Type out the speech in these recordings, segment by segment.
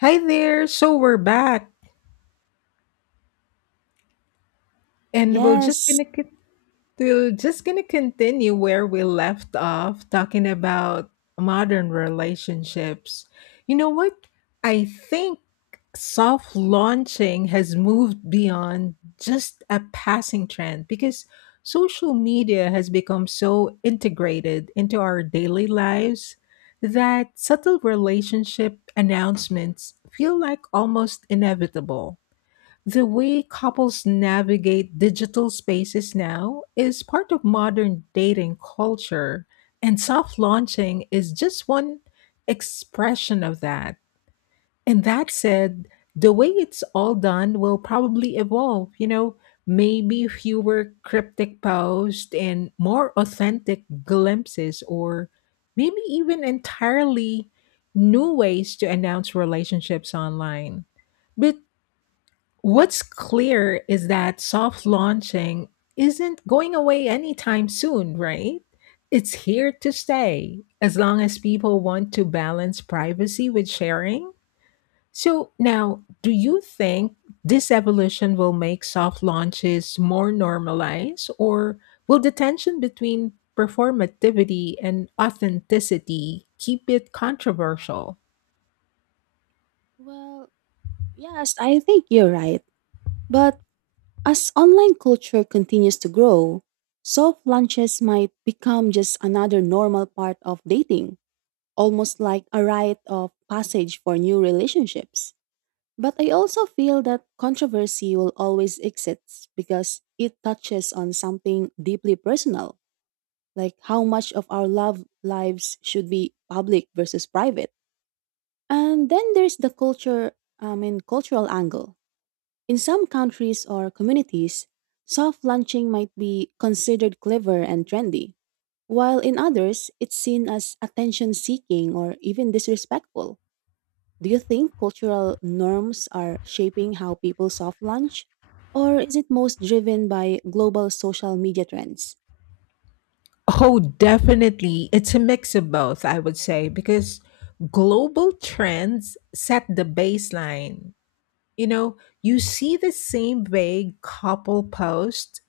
Hi there. So we're back and we're just Yes. We're just gonna continue where we left off talking about modern relationships. You know what? I think soft launching has moved beyond just a passing trend because social media has become so integrated into our daily lives that subtle relationship announcements feel like almost inevitable. The way couples navigate digital spaces now is part of modern dating culture, and soft launching is just one expression of that. And that said, the way it's all done will probably evolve, maybe fewer cryptic posts and more authentic glimpses, or maybe even entirely new ways to announce relationships online. But what's clear is that soft launching isn't going away anytime soon, right? It's here to stay as long as people want to balance privacy with sharing. So, now, do you think this evolution will make soft launches more normalized, or will the tension between performativity and authenticity keep it controversial? Well, yes, I think you're right. But as online culture continues to grow, soft lunches might become just another normal part of dating, almost like a rite of passage for new relationships. But I also feel that controversy will always exist because it touches on something deeply personal, like how much of our love lives should be public versus private. And then there's the culture, I mean, cultural angle. In some countries or communities, soft lunching might be considered clever and trendy, while in others, it's seen as attention seeking or even disrespectful. Do you think cultural norms are shaping how people soft lunch? Or is it most driven by global social media trends? Oh, definitely. It's a mix of both, I would say, because global trends set the baseline. You know, you see the same vague couple posts,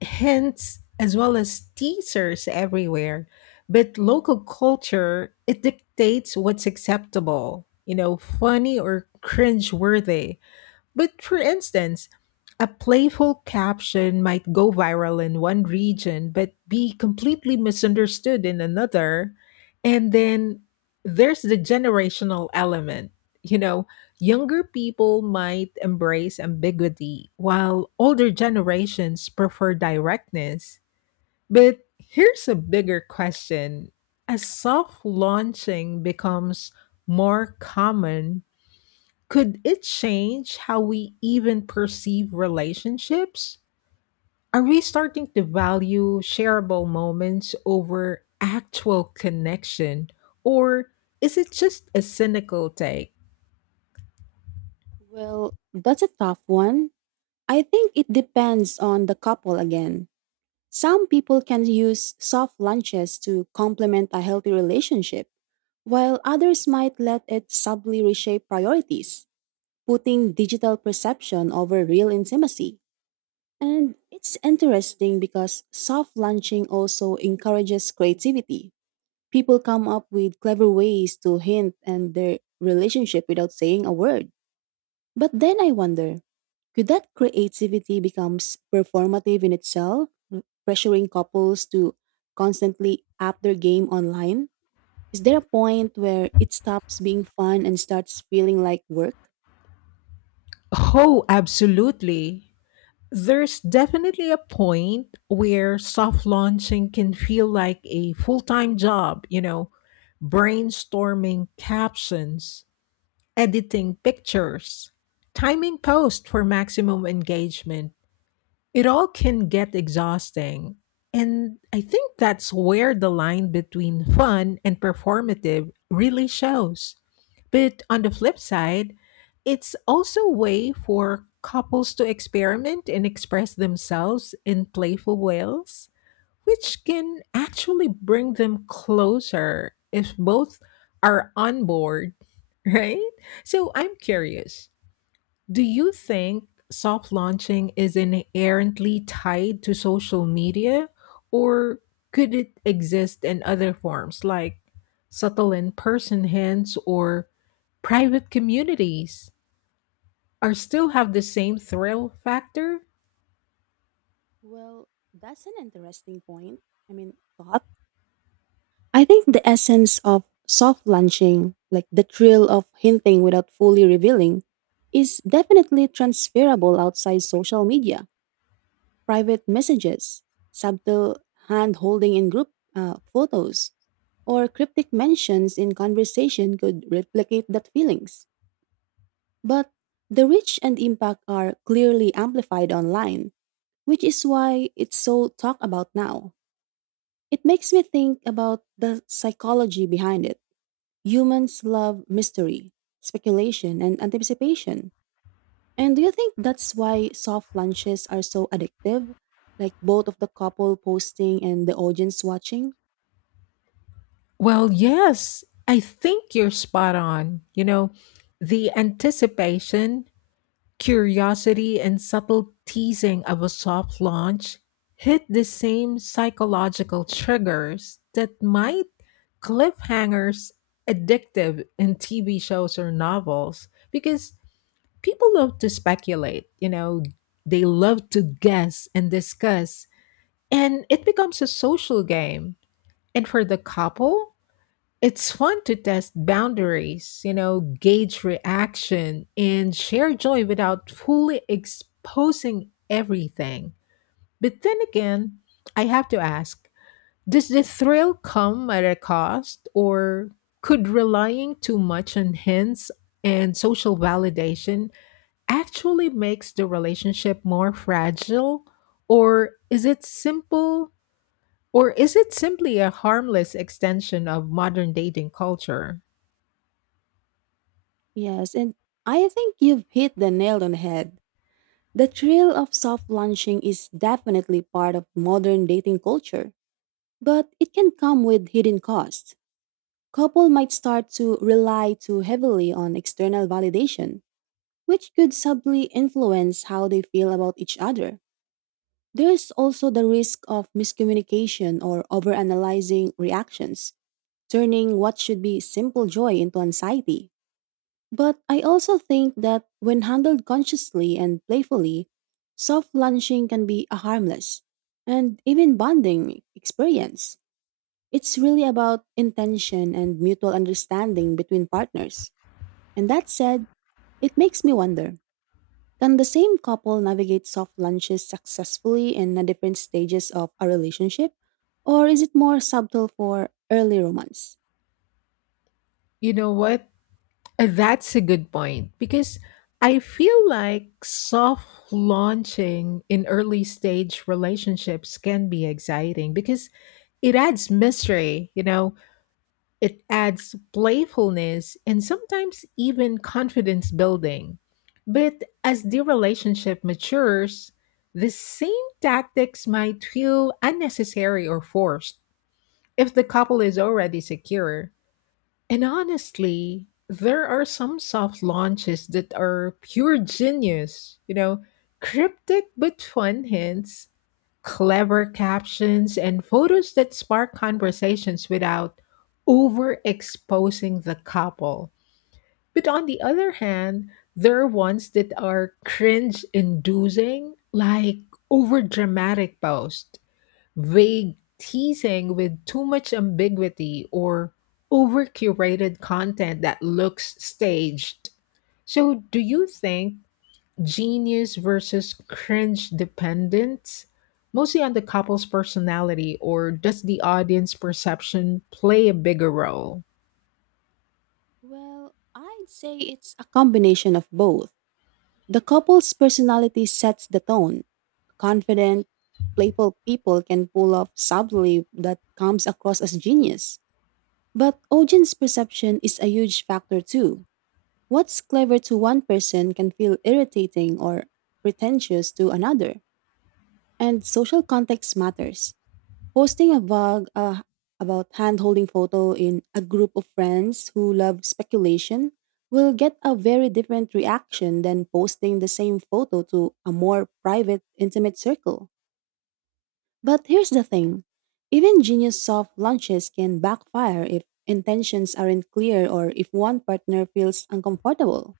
hints, as well as teasers everywhere. But local culture, it dictates what's acceptable, you know, funny or cringe worthy. But for instance, a playful caption might go viral in one region but be completely misunderstood in another. And then there's the generational element. You know, younger people might embrace ambiguity while older generations prefer directness. But here's a bigger question. As soft launching becomes more common, could it change how we even perceive relationships? Are we starting to value shareable moments over actual connection? Or is it just a cynical take? Well, that's a tough one. I think it depends on the couple again. Some people can use soft lunches to complement a healthy relationship, while others might let it subtly reshape priorities, putting digital perception over real intimacy. And it's interesting because soft lunching also encourages creativity. People come up with clever ways to hint and their relationship without saying a word. But then I wonder, could that creativity becomes performative in itself, pressuring couples to constantly up their game online? Is there a point where it stops being fun and starts feeling like work? Oh, absolutely. There's definitely a point where soft launching can feel like a full time job, you know, brainstorming captions, editing pictures, timing posts for maximum engagement. It all can get exhausting. And I think that's where the line between fun and performative really shows. But on the flip side, it's also a way for couples to experiment and express themselves in playful ways which can actually bring them closer if both are on board, right? So I'm curious, do you think soft launching is inherently tied to social media, or could it exist in other forms like subtle in person hints or private communities? Or still have the same thrill factor? Well, that's an interesting point. I mean, thought. I think the essence of soft launching, like the thrill of hinting without fully revealing, is definitely transferable outside social media. Private messages, subtle hand holding in group photos, or cryptic mentions in conversation could replicate that feelings. But the reach and impact are clearly amplified online, which is why it's so talked about now. It makes me think about the psychology behind it. Humans love mystery, speculation, and anticipation. And do you think that's why soft lunches are so addictive? Like both of the couple posting and the audience watching? Well, yes, I think you're spot on. You know, the anticipation, curiosity, and subtle teasing of a soft launch hit the same psychological triggers that might cliffhangers addictive in TV shows or novels because people love to speculate, you know, they love to guess and discuss, and it becomes a social game. And for the couple, it's fun to test boundaries, you know, gauge reaction, and share joy without fully exposing everything. But then again, I have to ask, does the thrill come at a cost, or could relying too much on hints and social validation actually makes the relationship more fragile? Or is it simple? Or is it simply a harmless extension of modern dating culture? Yes, and I think you've hit the nail on the head. The thrill of soft lunching is definitely part of modern dating culture, but it can come with hidden costs. Couple might start to rely too heavily on external validation, which could subtly influence how they feel about each other. There's also the risk of miscommunication or overanalyzing reactions, turning what should be simple joy into anxiety. But I also think that when handled consciously and playfully, soft lunching can be a harmless and even bonding experience. It's really about intention and mutual understanding between partners. And that said, it makes me wonder, can the same couple navigate soft lunches successfully in the different stages of a relationship? Or is it more subtle for early romance? You know what? That's a good point because I feel like soft launching in early stage relationships can be exciting because it adds mystery, you know, it adds playfulness and sometimes even confidence building. But as the relationship matures, the same tactics might feel unnecessary or forced if the couple is already secure. And honestly, there are some soft launches that are pure genius. You know, cryptic but fun hints, clever captions, and photos that spark conversations without overexposing the couple. But on the other hand, there are ones that are cringe inducing, like overdramatic posts, vague teasing with too much ambiguity or over curated content that looks staged. So, do you think genius versus cringe dependence mostly on the couple's personality, or does the audience perception play a bigger role? Well, I'd say it's a combination of both. The couple's personality sets the tone. Confident, playful people can pull off subtly that comes across as genius. But audience perception is a huge factor too. What's clever to one person can feel irritating or pretentious to another. And social context matters. Posting a vlog about hand-holding photo in a group of friends who love speculation will get a very different reaction than posting the same photo to a more private, intimate circle. But here's the thing. Even genius soft launches can backfire if intentions aren't clear or if one partner feels uncomfortable.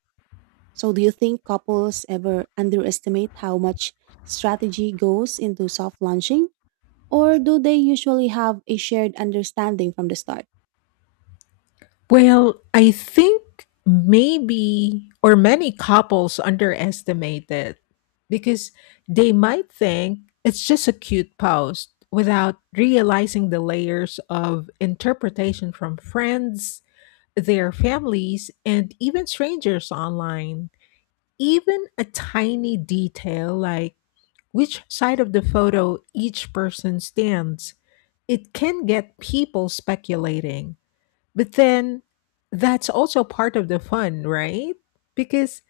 So do you think couples ever underestimate how much strategy goes into soft launching? Or do they usually have a shared understanding from the start? Well, I think maybe or many couples underestimate it because they might think it's just a cute post without realizing the layers of interpretation from friends, their families, and even strangers online. Even a tiny detail like which side of the photo each person stands, it can get people speculating, but then that's also part of the fun, right? Because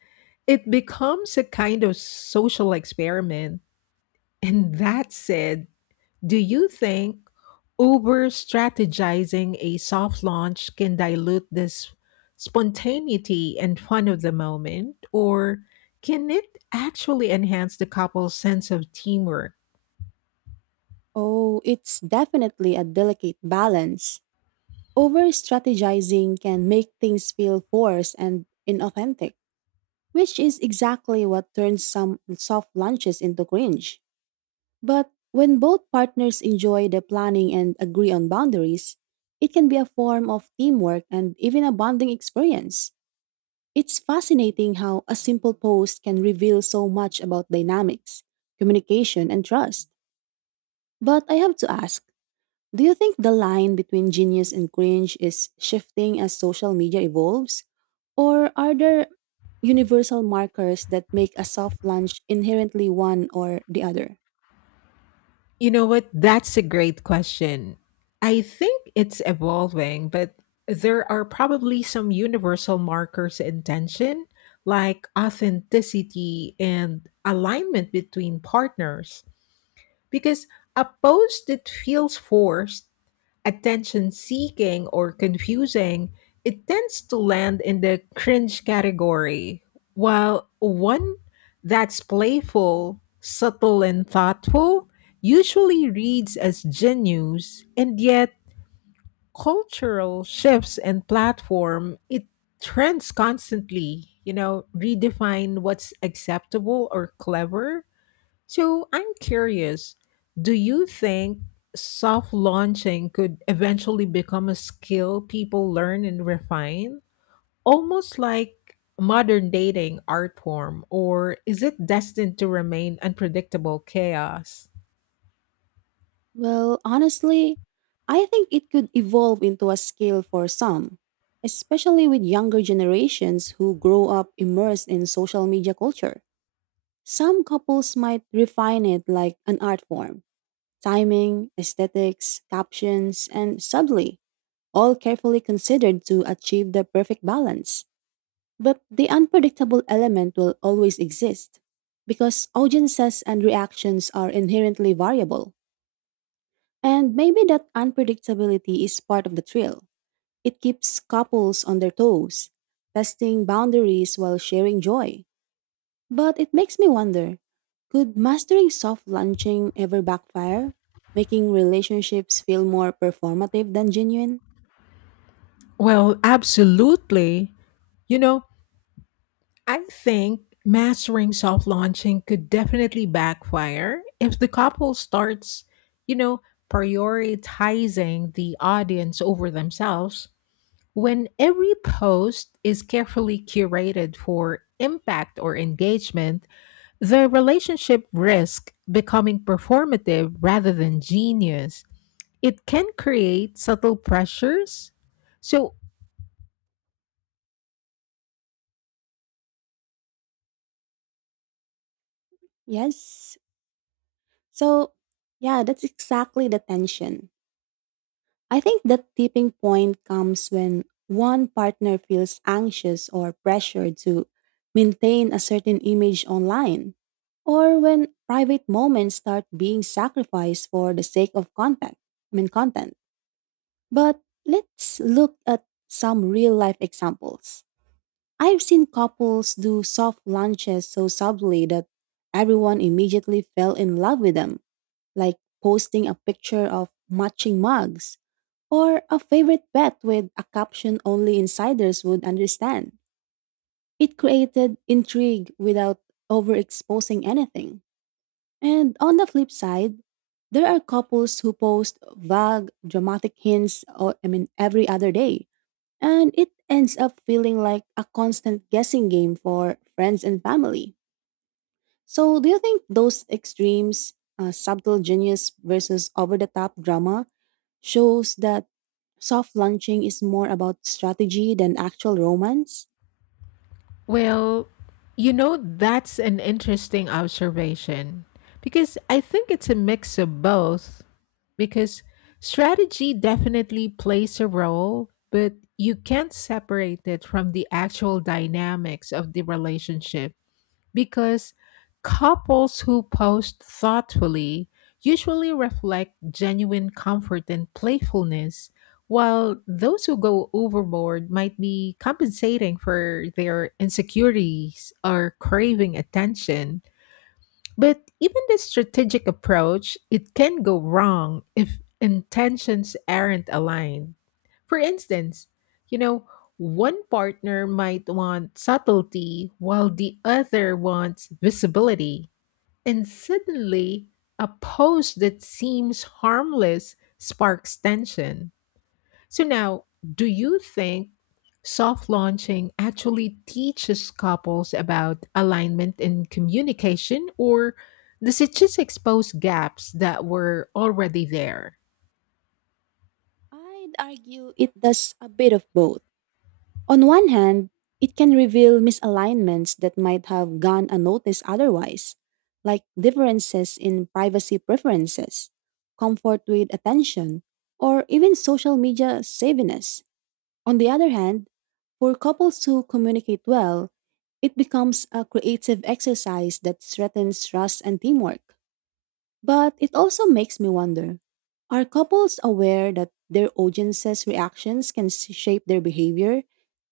it becomes a kind of social experiment. And that said, do you think over strategizing a soft launch can dilute this spontaneity and fun of the moment? Or can it actually enhance the couple's sense of teamwork? Oh, it's definitely a delicate balance. Over strategizing can make things feel forced and inauthentic, which is exactly what turns some soft lunches into cringe. But when both partners enjoy the planning and agree on boundaries, it can be a form of teamwork and even a bonding experience. It's fascinating how a simple post can reveal so much about dynamics, communication, and trust. But I have to ask, do you think the line between genius and cringe is shifting as social media evolves? Or are there universal markers that make a soft launch inherently one or the other? You know what? That's a great question. I think it's evolving, but there are probably some universal markers in tension, like authenticity and alignment between partners. Because a post that feels forced, attention seeking, or confusing, it tends to land in the cringe category, while one that's playful, subtle, and thoughtful usually reads as genius, and yet cultural shifts and platform, it trends constantly, you know, redefine what's acceptable or clever. So I'm curious, do you think soft launching could eventually become a skill people learn and refine? Almost like modern dating art form, or is it destined to remain unpredictable chaos? Well, honestly, I think it could evolve into a skill for some, especially with younger generations who grow up immersed in social media culture. Some couples might refine it like an art form, timing, aesthetics, captions, and subtly, all carefully considered to achieve the perfect balance. But the unpredictable element will always exist because audiences and reactions are inherently variable. And maybe that unpredictability is part of the thrill. It keeps couples on their toes, testing boundaries while sharing joy. But it makes me wonder, could mastering soft launching ever backfire, making relationships feel more performative than genuine? Well, absolutely. You know, I think mastering soft launching could definitely backfire if the couple starts, you know, prioritizing the audience over themselves. When every post is carefully curated for impact or engagement, the relationship risk becoming performative rather than genius. It can create subtle pressures. So, Yes. So, yeah, that's exactly the tension. I think that tipping point comes when one partner feels anxious or pressured to maintain a certain image online, or when private moments start being sacrificed for the sake of contact. I mean, content. But let's look at some real life examples. I've seen couples do soft lunches so subtly that everyone immediately fell in love with them, like posting a picture of matching mugs or a favorite pet with a caption only insiders would understand. It created intrigue without overexposing anything. And on the flip side, there are couples who post vague, dramatic hints, or, I mean, every other day, and it ends up feeling like a constant guessing game for friends and family. So, do you think those extremes, subtle genius versus over the top drama, shows that soft launching is more about strategy than actual romance? well, you know, that's an interesting observation because I think it's a mix of both because strategy definitely plays a role, but you can't separate it from the actual dynamics of the relationship because couples who post thoughtfully usually reflect genuine comfort and playfulness, while those who go overboard might be compensating for their insecurities or craving attention. But even the strategic approach, it can go wrong if intentions aren't aligned. For instance, you know, one partner might want subtlety while the other wants visibility. And suddenly, a pose that seems harmless sparks tension. So now, do you think soft launching actually teaches couples about alignment and communication, or does it just expose gaps that were already there? I'd argue it does a bit of both. On one hand, it can reveal misalignments that might have gone unnoticed otherwise, like differences in privacy preferences, comfort with attention, or even social media savviness. On the other hand, for couples who communicate well, it becomes a creative exercise that strengthens trust and teamwork. But it also makes me wonder, are couples aware that their audience's reactions can shape their behavior,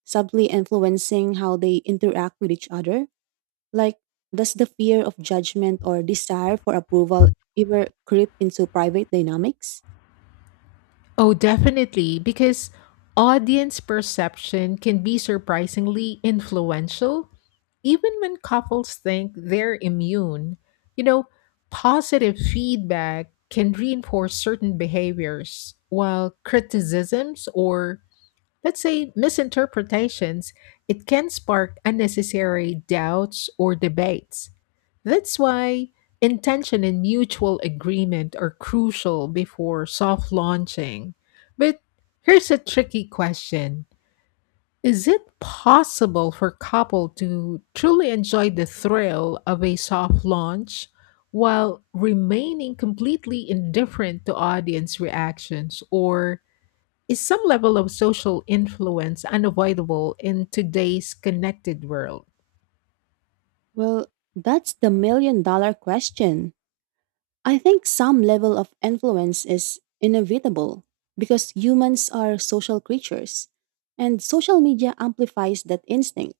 subtly influencing how they interact with each other? Like, does the fear of judgment or desire for approval ever creep into private dynamics? Oh, definitely, because audience perception can be surprisingly influential, even when couples think they're immune. You know, positive feedback can reinforce certain behaviors, while criticisms or, let's say, misinterpretations, it can spark unnecessary doubts or debates. That's why intention and mutual agreement are crucial before soft launching. But here's a tricky question. Is it possible for couple to truly enjoy the thrill of a soft launch while remaining completely indifferent to audience reactions, or is some level of social influence unavoidable in today's connected world? Well, that's the million dollar question. I think some level of influence is inevitable because humans are social creatures, and social media amplifies that instinct.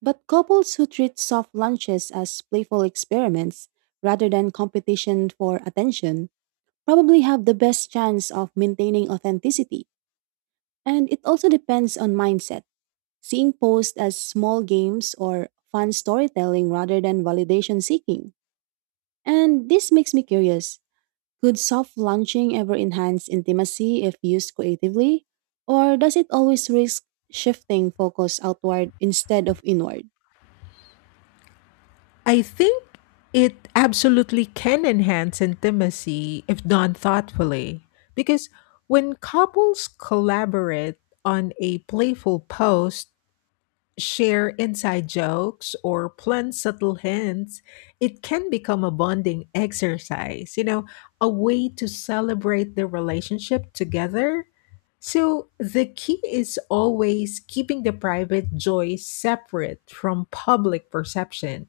But couples who treat soft lunches as playful experiments rather than competition for attention probably have the best chance of maintaining authenticity. And it also depends on mindset. Seeing posts as small games or fun storytelling rather than validation seeking. And this makes me curious. Could soft lunching ever enhance intimacy if used creatively? Or does it always risk shifting focus outward instead of inward? I think it absolutely can enhance intimacy if done thoughtfully, because when couples collaborate on a playful post, share inside jokes or plan subtle hints, it can become a bonding exercise, you know, a way to celebrate the relationship together. So the key is always keeping the private joy separate from public perception.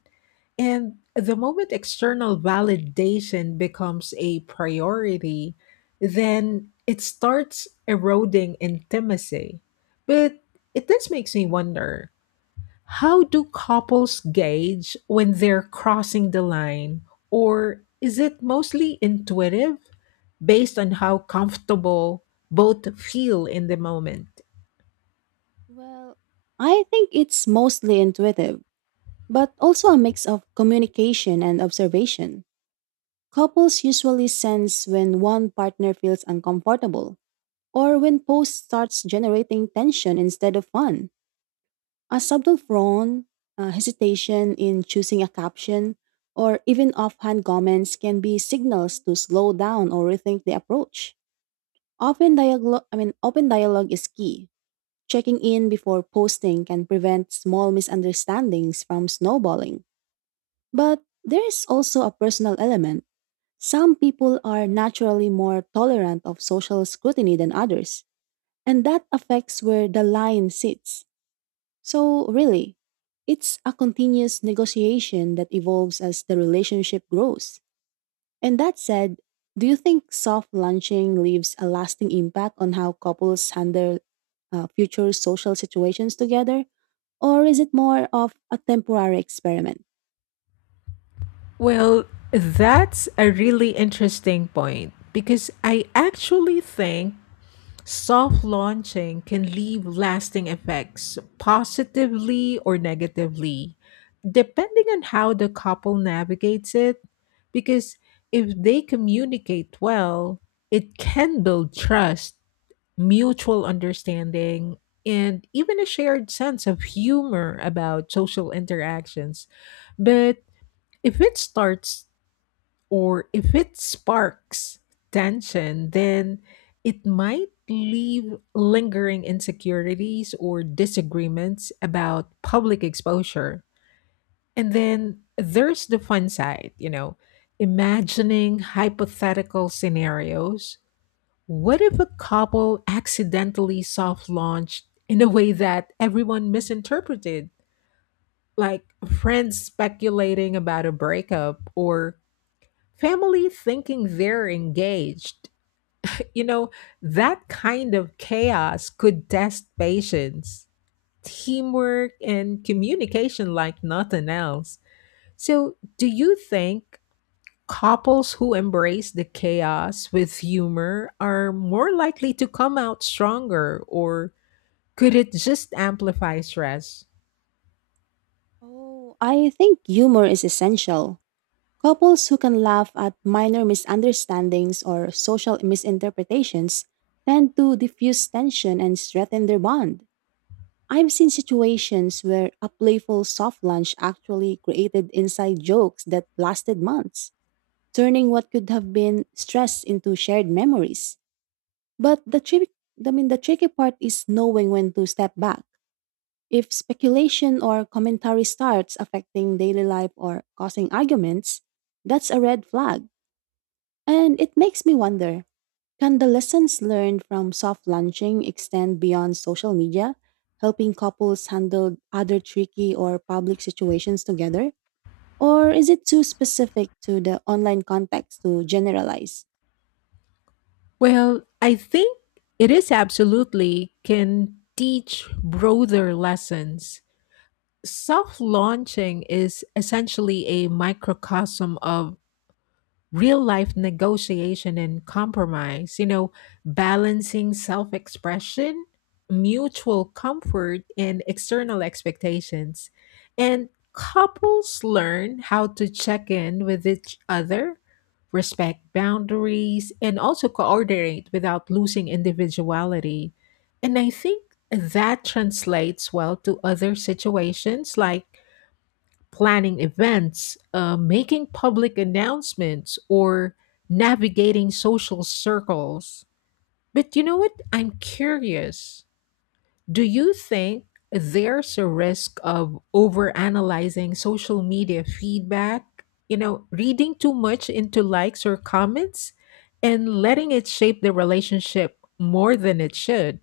And the moment external validation becomes a priority, then it starts eroding intimacy. But it does makes me wonder, how do couples gauge when they're crossing the line? Or is it mostly intuitive based on how comfortable both feel in the moment? Well, I think it's mostly intuitive, but also a mix of communication and observation. Couples usually sense when one partner feels uncomfortable or when post starts generating tension instead of fun. A subtle frown, a hesitation in choosing a caption, or even offhand comments can be signals to slow down or rethink the approach. Often dialogue, I mean, open dialogue is key. Checking in before posting can prevent small misunderstandings from snowballing. But there is also a personal element. Some people are naturally more tolerant of social scrutiny than others, and that affects where the line sits. So, really, it's a continuous negotiation that evolves as the relationship grows. And that said, do you think soft launching leaves a lasting impact on how couples handle future social situations together? Or is it more of a temporary experiment? Well, that's a really interesting point because I actually think soft launching can leave lasting effects, positively or negatively, depending on how the couple navigates it. Because if they communicate well, it can build trust, mutual understanding, and even a shared sense of humor about social interactions. But if it starts or if it sparks tension, then it might leave lingering insecurities or disagreements about public exposure. And then there's the fun side, you know, imagining hypothetical scenarios. What if a couple accidentally soft launched in a way that everyone misinterpreted? Like friends speculating about a breakup or family thinking they're engaged. You know, that kind of chaos could test patience, teamwork, and communication like nothing else. So, do you think couples who embrace the chaos with humor are more likely to come out stronger, or could it just amplify stress? Oh, I think humor is essential. Couples who can laugh at minor misunderstandings or social misinterpretations tend to diffuse tension and strengthen their bond. I've seen situations where a playful soft lunch actually created inside jokes that lasted months, turning what could have been stress into shared memories. But the trick, I mean, the tricky part is knowing when to step back. If speculation or commentary starts affecting daily life or causing arguments, that's a red flag. And it makes me wonder, can the lessons learned from soft launching extend beyond social media, helping couples handle other tricky or public situations together? Or is it too specific to the online context to generalize? Well, I think it is absolutely can teach broader lessons. Self launching is essentially a microcosm of real life negotiation and compromise, you know, balancing self expression, mutual comfort, and external expectations. And couples learn how to check in with each other, respect boundaries, and also coordinate without losing individuality. And I think that translates well to other situations like planning events, making public announcements, or navigating social circles. But you know what? I'm curious. Do you think there's a risk of overanalyzing social media feedback? You know, reading too much into likes or comments and letting it shape the relationship more than it should?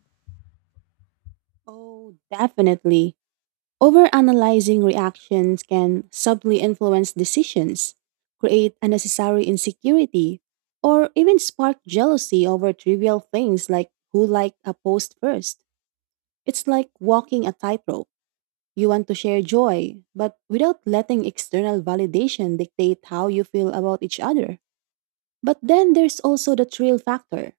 Oh, definitely. Overanalyzing reactions can subtly influence decisions, create unnecessary insecurity, or even spark jealousy over trivial things like who liked a post first. It's like walking a tightrope. You want to share joy, but without letting external validation dictate how you feel about each other. But then there's also the thrill factor.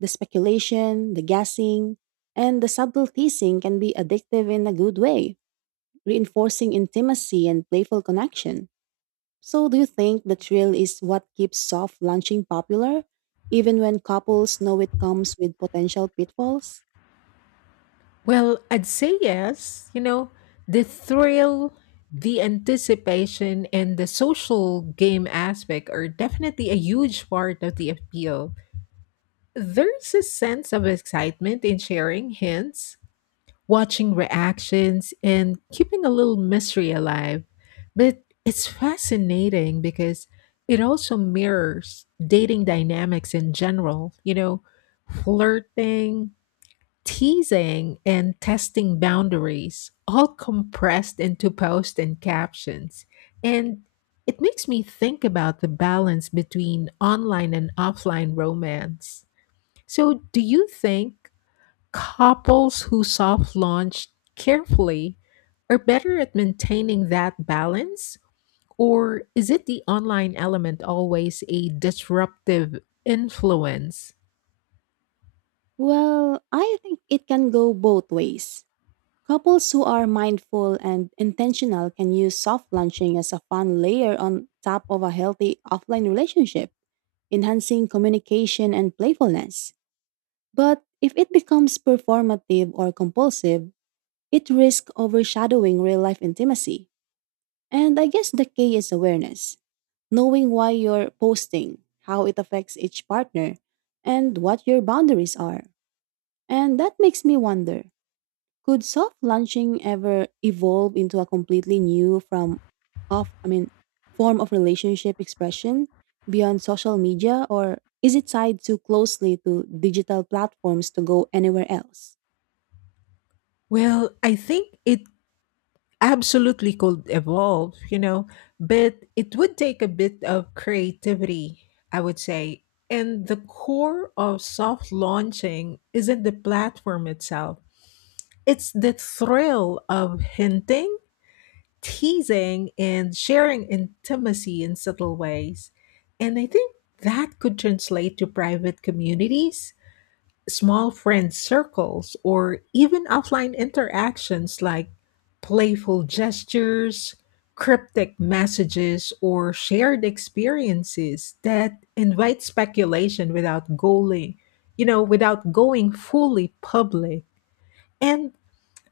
The speculation, the guessing, and the subtle teasing can be addictive in a good way, reinforcing intimacy and playful connection. So, do you think the thrill is what keeps soft launching popular, even when couples know it comes with potential pitfalls? Well, I'd say yes. You know, the thrill, the anticipation, and the social game aspect are definitely a huge part of the appeal. There's a sense of excitement in sharing hints, watching reactions, and keeping a little mystery alive. But it's fascinating because it also mirrors dating dynamics in general. You know, flirting, teasing and testing boundaries all compressed into posts and captions. And it makes me think about the balance between online and offline romance. So, do you think couples who soft launch carefully are better at maintaining that balance? Or is it the online element always a disruptive influence? Well, I think it can go both ways. Couples who are mindful and intentional can use soft launching as a fun layer on top of a healthy offline relationship, enhancing communication and playfulness. But if it becomes performative or compulsive, it risks overshadowing real life intimacy. And I guess the key is awareness, knowing why you're posting, how it affects each partner, and what your boundaries are. And that makes me wonder, could soft launching ever evolve into a completely new from of, I mean, form of relationship expression beyond social media, or is it tied too closely to digital platforms to go anywhere else? Well, I think it absolutely could evolve, you know, but it would take a bit of creativity, I would say. And the core of soft launching isn't the platform itself, it's the thrill of hinting, teasing, and sharing intimacy in subtle ways. And I think that could translate to private communities, small friend circles or even offline interactions like playful gestures, cryptic messages, or shared experiences that invite speculation without going fully public. And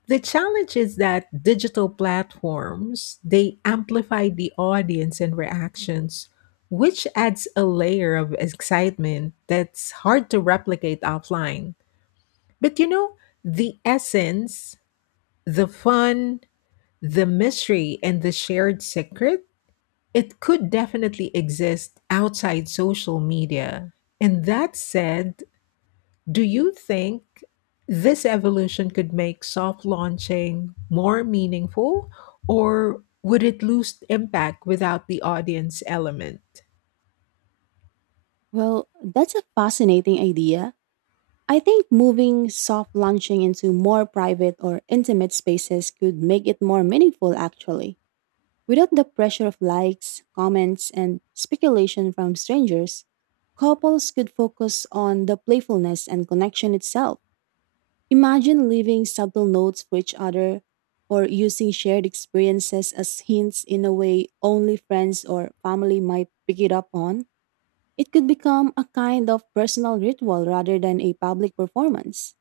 the challenge is that digital platforms, they amplify the audience and reactions, which adds a layer of excitement that's hard to replicate offline. But you know, the essence, the fun, the mystery, and the shared secret, it could definitely exist outside social media. And that said, do you think this evolution could make soft launching more meaningful, or would it lose impact without the audience element? Well, that's a fascinating idea. I think moving soft launching into more private or intimate spaces could make it more meaningful actually. Without the pressure of likes, comments, and speculation from strangers, couples could focus on the playfulness and connection itself. Imagine leaving subtle notes for each other or using shared experiences as hints in a way only friends or family might pick it up on. It could become a kind of personal ritual rather than a public performance.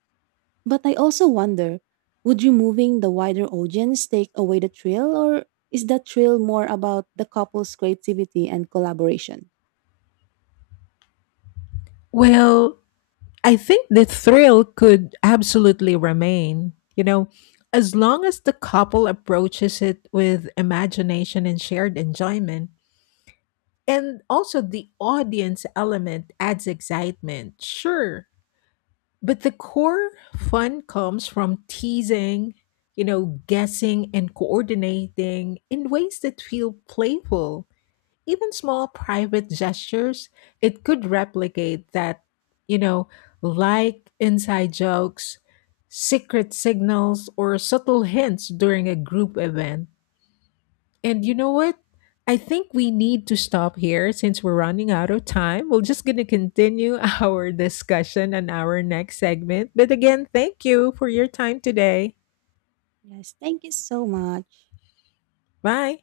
But I also wonder, would removing the wider audience take away the thrill, or is that thrill more about the couple's creativity and collaboration? Well, I think the thrill could absolutely remain, you know, as long as the couple approaches it with imagination and shared enjoyment. And also, the audience element adds excitement, sure. But the core fun comes from teasing, you know, guessing and coordinating in ways that feel playful, even small private gestures, it could replicate that, you know, like inside jokes, secret signals, or subtle hints during a group event. And you know what? I think we need to stop here since we're running out of time. We're just going to continue our discussion on our next segment. But again, thank you for your time today. Yes, thank you so much. Bye.